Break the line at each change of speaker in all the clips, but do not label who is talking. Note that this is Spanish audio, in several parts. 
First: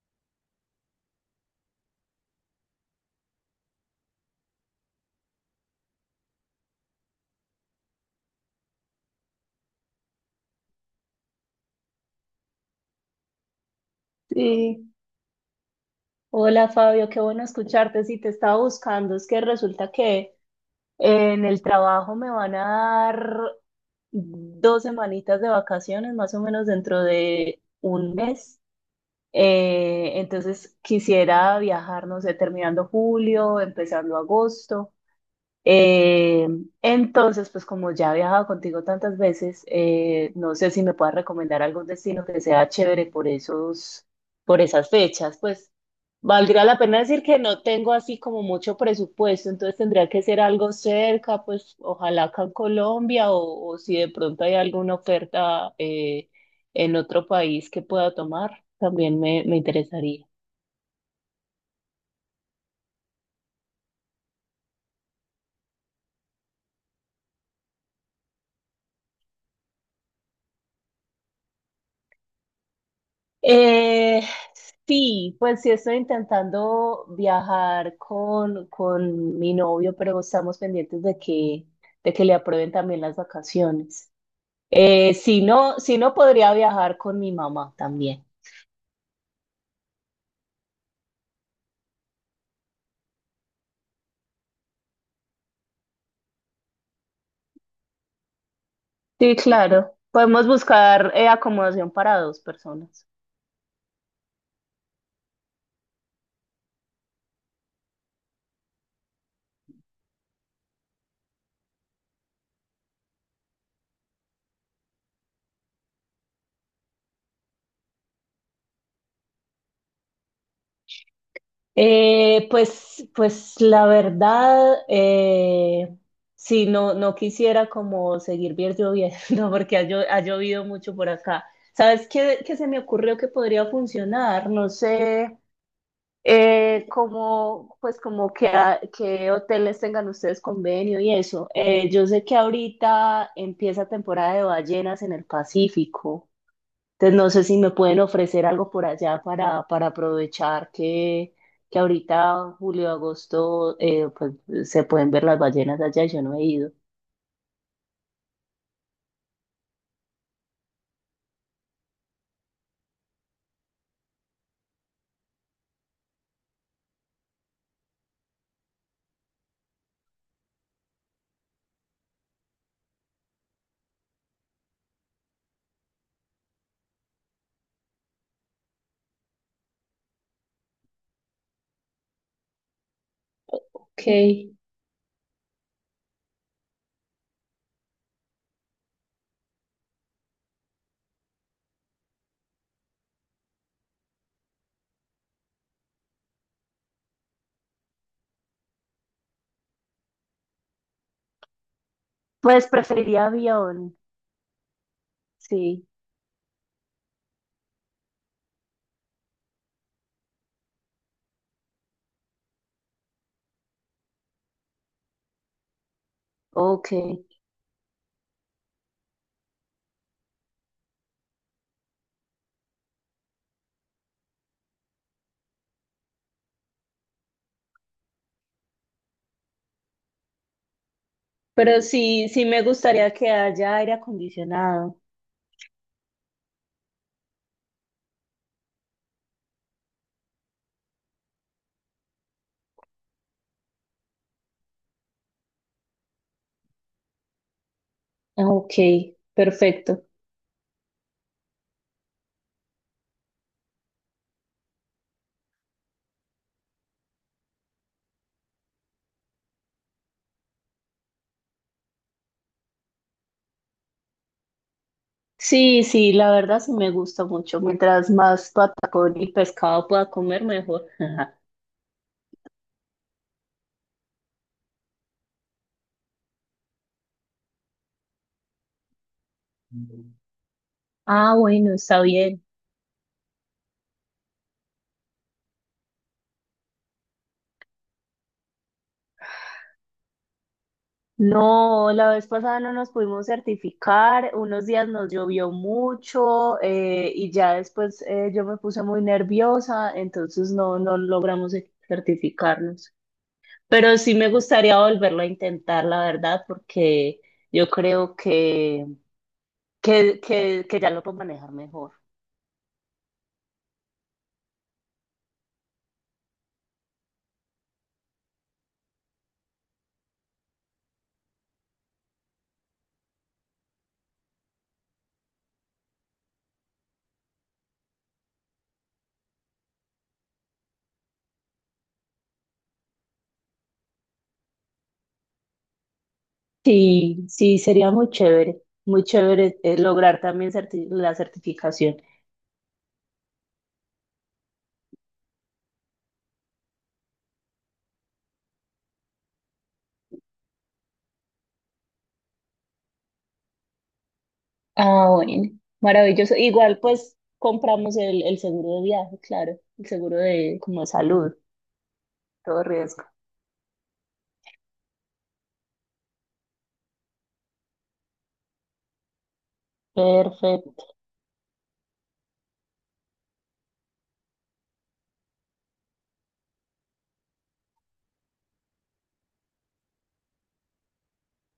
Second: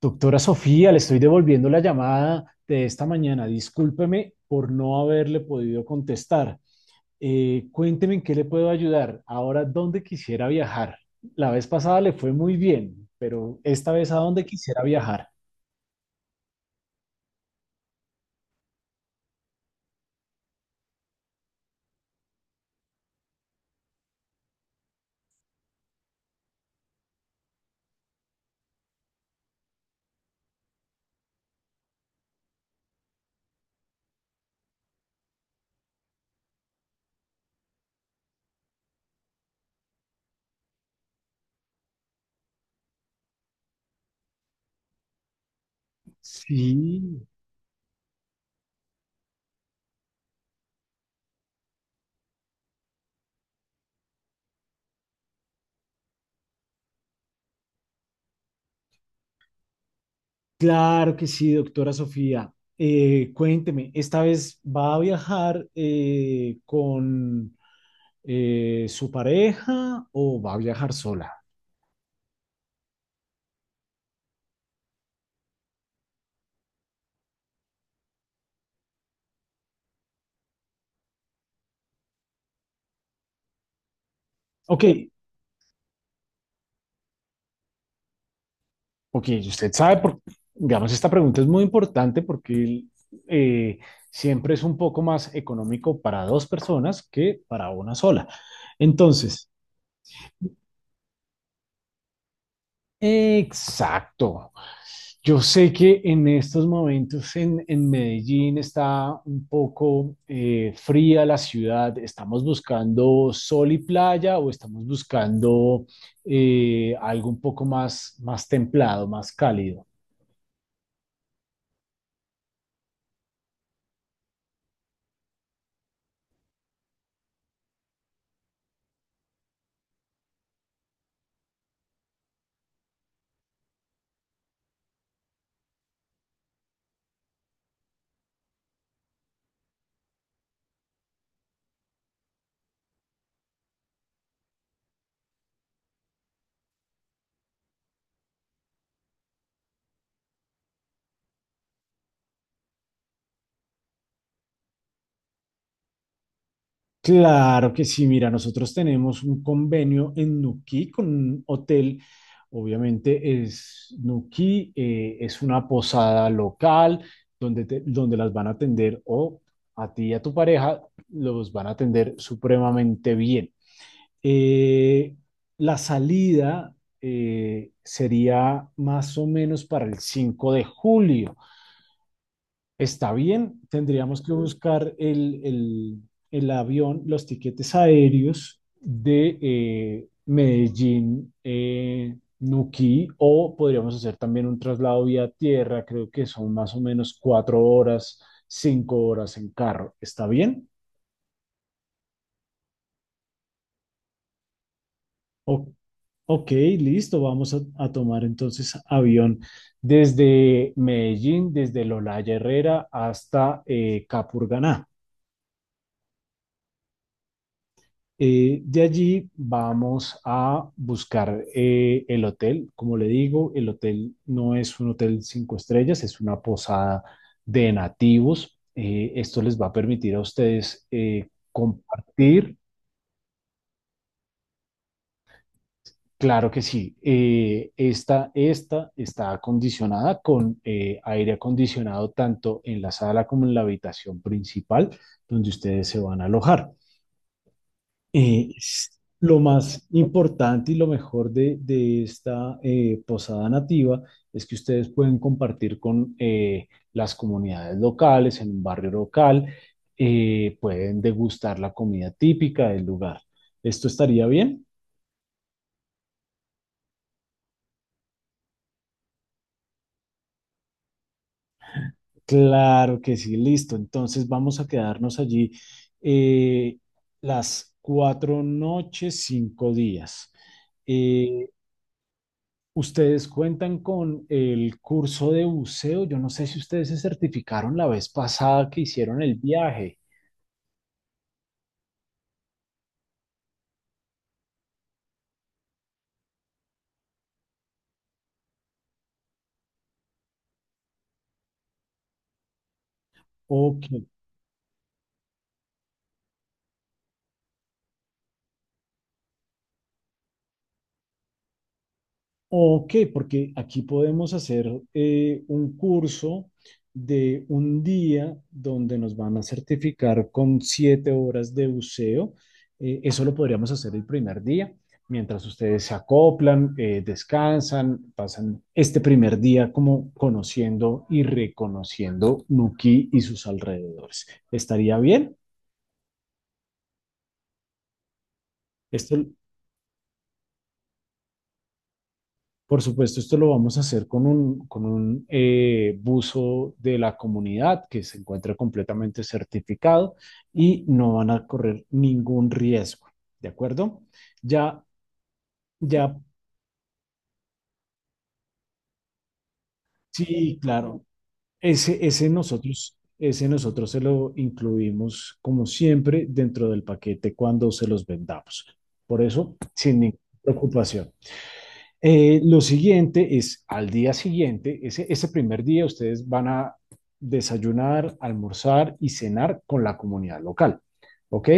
Doctora Sofía, le estoy devolviendo la llamada de esta mañana. Discúlpeme por no haberle podido contestar. Cuénteme en qué le puedo ayudar. Ahora, ¿dónde quisiera viajar? La vez pasada le fue muy bien, pero esta vez, ¿a dónde quisiera
Sí,
viajar?
hola Fabio, qué bueno escucharte. Si te estaba buscando, es que resulta que en el trabajo me van a dar dos semanitas de vacaciones, más o menos dentro de un mes. Entonces quisiera viajar, no sé, terminando julio, empezando agosto. Eh, entonces, pues como ya he viajado contigo tantas veces, no sé si me puedas recomendar algún destino que sea chévere por esos, por esas fechas. Pues valdría la pena decir
Sí,
que no tengo así como mucho presupuesto, entonces tendría que ser algo cerca, pues ojalá acá en Colombia o si de pronto hay alguna oferta en otro país que pueda tomar, también me interesaría.
claro que sí, doctora Sofía. Cuénteme, ¿esta vez va a viajar con su pareja o va a viajar sola?
Eh, sí, pues sí estoy intentando viajar con mi novio, pero estamos pendientes de de que le aprueben también las vacaciones.
Ok.
Si no, si no podría viajar con mi mamá también.
Ok, y usted sabe, por, digamos, esta pregunta es muy importante porque eh, siempre es un poco más económico para dos personas que para una sola.
Sí,
Entonces,
claro. Podemos buscar acomodación para dos personas.
exacto. Yo sé que en estos momentos en Medellín está un poco fría la ciudad. ¿Estamos buscando sol y playa o estamos buscando algo un poco más, más templado, más cálido?
Pues la verdad, sí, no, no quisiera como seguir bien lloviendo porque ha llovido mucho por acá. ¿Sabes qué se me ocurrió que podría funcionar? No sé, pues como que, que hoteles tengan ustedes convenio y eso. Yo sé que ahorita empieza temporada de ballenas en el Pacífico. Entonces, no sé si me pueden ofrecer algo por allá para aprovechar que ahorita, julio, agosto, pues se pueden ver las ballenas allá y yo no he ido.
Claro que sí, mira, nosotros tenemos un convenio en Nuquí con un hotel, obviamente es Nuquí, es una posada local donde, donde las van a atender, o a ti y a tu pareja los van a atender supremamente bien. Eh, la salida sería más o menos para el 5 de julio. Está bien,
Ok.
tendríamos que buscar el avión, los tiquetes aéreos de Medellín, Nuquí, o podríamos hacer también un traslado vía tierra, creo que son más o menos cuatro horas, cinco horas en carro. ¿Está bien?
Pues preferiría avión,
O-
sí,
ok, listo, vamos a tomar entonces avión desde Medellín, desde Lolaya Herrera hasta Capurganá.
ok.
De allí vamos a buscar el hotel. Como le digo, el hotel no es un hotel cinco estrellas, es una posada de nativos. Esto les va a permitir a ustedes
Pero sí, sí
compartir.
me gustaría que haya aire acondicionado.
Claro que sí. Esta está acondicionada con aire acondicionado tanto en la sala como en la habitación principal donde ustedes se van a alojar. Eh,
Ok,
s- lo más
perfecto.
importante y lo mejor de esta posada nativa es que ustedes pueden compartir con las comunidades locales, en un barrio local. Pueden degustar la comida típica del lugar. ¿Esto estaría bien?
Sí, sí, la verdad sí me gusta mucho. Mientras más patacón y pescado pueda comer, mejor.
Claro que sí, listo. Entonces vamos a quedarnos allí eh, las cuatro noches, cinco días.
Ah,
Eh,
bueno, está bien.
Ustedes cuentan con el curso de buceo. Yo no sé si ustedes se certificaron la vez pasada que hicieron el viaje.
No, la vez pasada no nos pudimos certificar, unos días nos llovió mucho y ya después yo me puse muy nerviosa, entonces no, no logramos certificarnos.
Ok.
Pero sí me gustaría volverlo a intentar, la verdad, porque yo creo que ya lo puedo manejar mejor.
Ok, porque aquí podemos hacer un curso de un día donde nos van a certificar con siete horas de buceo. Eso lo podríamos hacer el primer día, mientras ustedes se acoplan, descansan, pasan este primer día como conociendo y reconociendo Nuquí y sus alrededores. ¿Estaría bien?
Sí, sí, sería muy
Esto,
chévere lograr también la certificación.
por supuesto, esto lo vamos a hacer con un buzo de la comunidad que se encuentra completamente certificado y no van a correr ningún riesgo, ¿de acuerdo? Ya,
Ah, bueno,
ya,
maravilloso. Igual pues compramos el seguro de viaje, claro, el seguro de
sí,
como de
claro,
salud,
ese, ese
todo
nosotros,
riesgo.
ese nosotros se lo incluimos como siempre dentro del paquete cuando se los vendamos. Por eso, sin ninguna
Perfecto.
preocupación. Lo siguiente es, al día siguiente, ese primer día ustedes van a desayunar, almorzar y cenar con la comunidad local. ¿Ok?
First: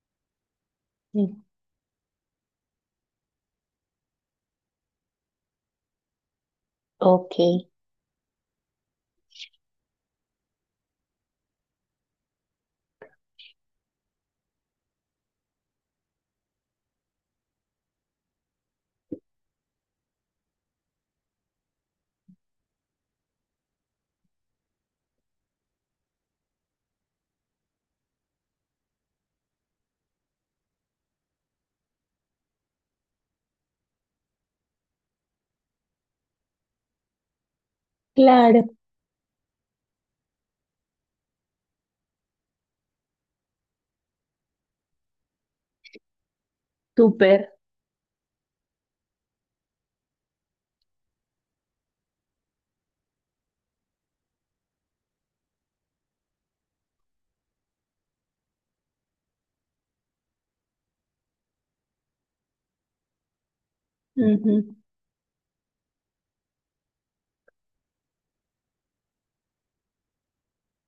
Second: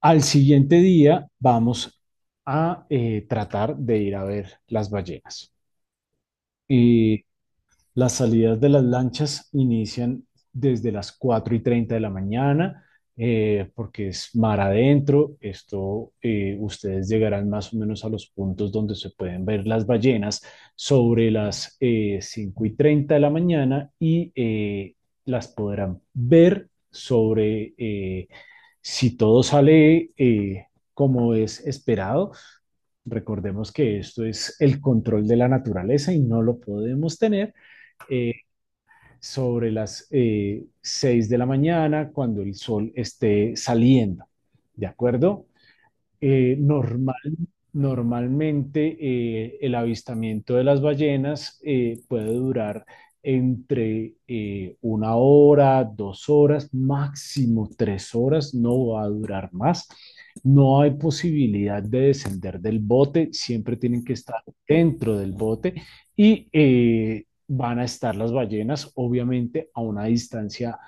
Al siguiente día
Mm.
vamos a tratar de ir a ver las ballenas. Y
Ok,
las salidas de las lanchas inician desde las 4 y 30 de la mañana, porque es mar adentro. Esto, ustedes llegarán más o menos a los puntos donde se pueden ver las ballenas sobre las 5 y 30 de la mañana y las podrán ver sobre, si todo sale como es esperado. Recordemos que esto es el control de la naturaleza y no lo podemos tener eh,
claro,
sobre las 6 de la mañana cuando el sol esté saliendo. ¿De acuerdo? Eh, normal,
súper.
Normalmente el avistamiento de las ballenas puede durar entre una hora, dos horas, máximo tres horas, no va a durar más. No hay posibilidad de descender del bote, siempre tienen que estar
Ujú.
dentro del bote y van a estar las ballenas, obviamente, a una distancia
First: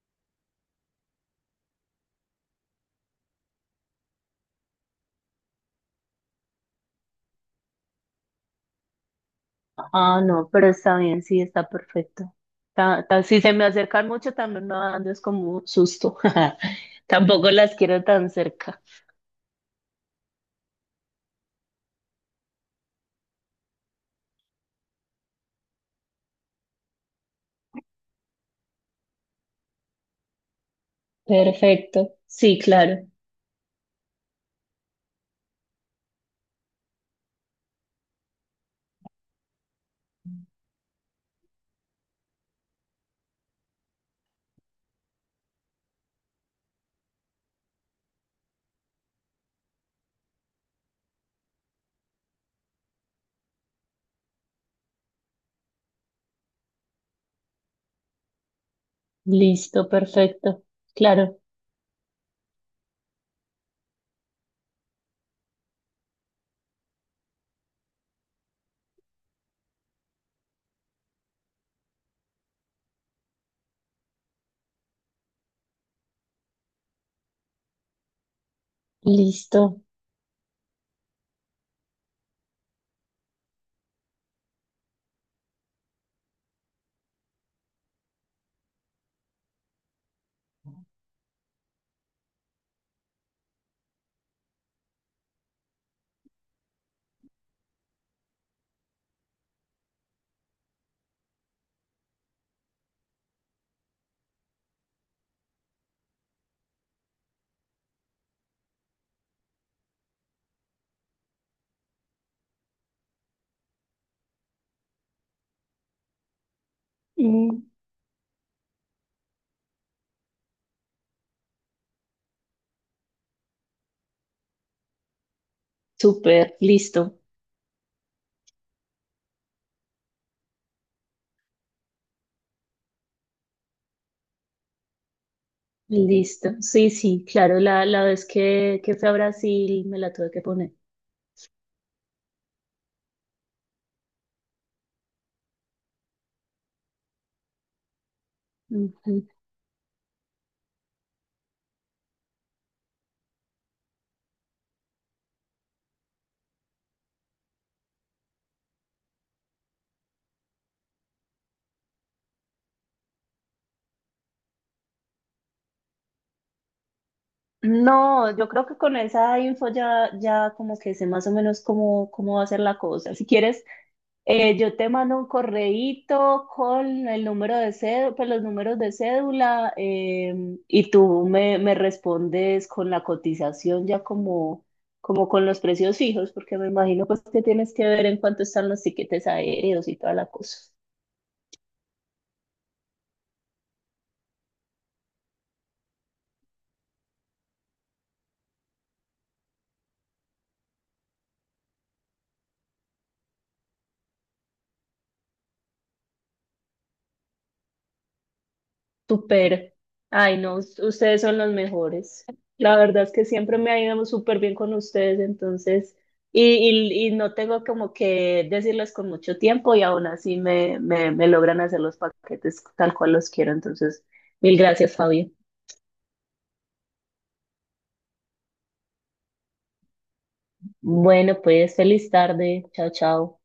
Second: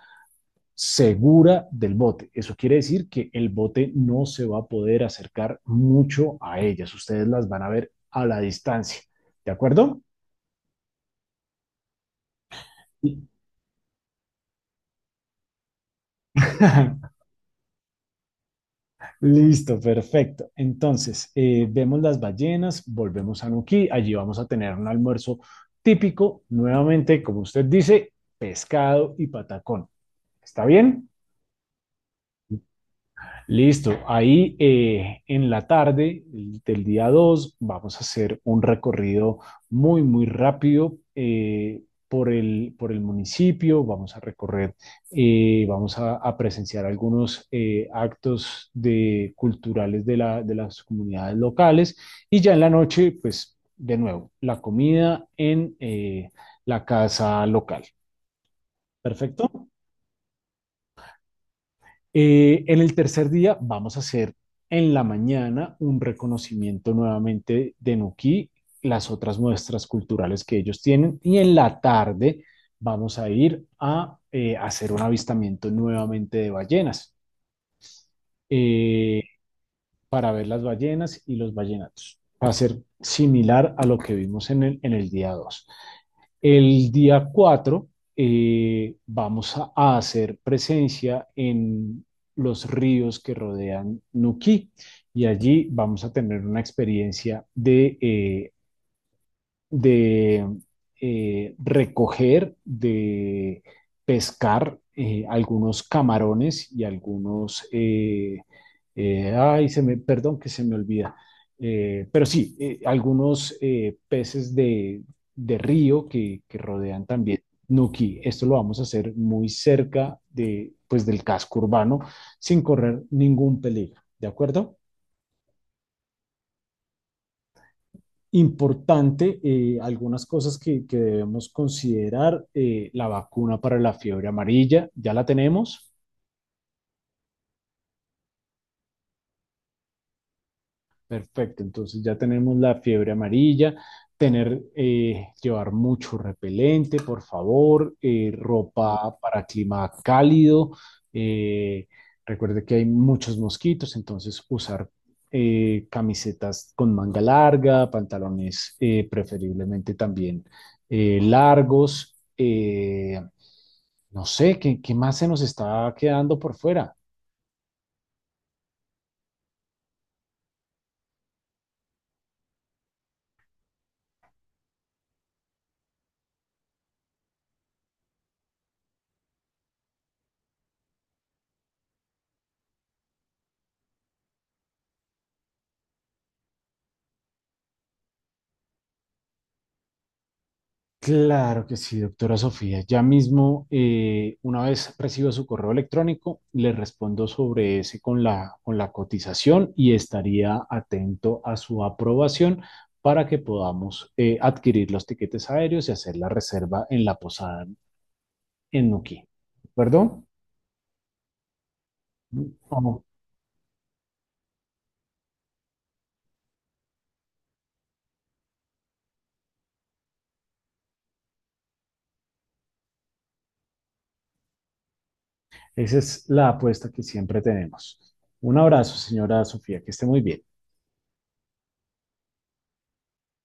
segura del bote. Eso quiere decir que el bote no se va a poder acercar mucho a ellas. Ustedes las van a ver a la distancia. ¿De acuerdo?
Ah, no, pero está bien, sí, está perfecto. Si se me acercan mucho también me va dando es como susto. Tampoco las quiero tan cerca.
Listo, perfecto. Entonces, vemos las ballenas, volvemos a Nuquí, allí vamos a tener un almuerzo típico, nuevamente, como usted dice, pescado y patacón. ¿Está bien?
Perfecto, sí, claro.
Listo, ahí en la tarde del día 2 vamos a hacer un recorrido muy, muy rápido por el municipio, vamos a recorrer, vamos a presenciar algunos actos de, culturales de, la, de las comunidades locales, y ya en la noche, pues de nuevo, la comida en la casa local. ¿Perfecto?
Listo, perfecto. Claro,
En el tercer día vamos a hacer en la mañana un reconocimiento nuevamente de Nuquí, las otras muestras culturales que ellos tienen, y en la tarde vamos a ir a hacer un avistamiento nuevamente de ballenas, eh,
listo.
para ver las ballenas y los ballenatos. Va a ser similar a lo que vimos en el día 2. El día 4 vamos a hacer presencia en los ríos que rodean Nuquí, y allí vamos a tener una experiencia de de recoger, de pescar algunos camarones y algunos, ay, perdón que se me olvida, pero sí, algunos peces de río que rodean también
Mm,
Nuki. Esto lo vamos a hacer muy cerca de, pues, del casco urbano sin correr ningún peligro, ¿de acuerdo?
súper, listo.
Importante, algunas cosas que debemos considerar, la vacuna para la fiebre amarilla, ya la tenemos.
Listo. Sí, sí, claro, la vez que fui a Brasil me la tuve que poner.
Perfecto, entonces ya tenemos la fiebre amarilla, tener, llevar mucho repelente, por favor, ropa
Ujú.
para clima cálido. eh, Recuerde que hay muchos mosquitos, entonces usar camisetas con manga larga, pantalones preferiblemente también largos. No sé, qué más se nos está quedando por fuera?
No, yo creo que con esa info ya, ya como que sé más o menos cómo, cómo va a ser la cosa. Si quieres, yo te mando un correíto con el número de cédula, pues los números de cédula, y tú me respondes con la cotización ya como, como con los precios fijos, porque me imagino pues que tienes que ver en cuánto están los tiquetes aéreos y toda la cosa.
Claro que sí, doctora Sofía. Ya mismo, una vez reciba su correo electrónico, le respondo sobre ese con la cotización, y estaría atento a su aprobación para que podamos adquirir los tiquetes aéreos y hacer la reserva en la posada en Nuquí. ¿De
Súper.
acuerdo?
Ay, no, ustedes son los mejores. La verdad
Como-
es que siempre me ha ido súper bien con ustedes, entonces, y no tengo como que decirles con mucho tiempo y aún así me logran hacer los paquetes tal cual los quiero. Entonces, mil gracias, Fabio.
Esa es la apuesta que siempre tenemos. Un abrazo, señora Sofía, que esté muy bien.
Bueno, pues feliz tarde. Chao, chao.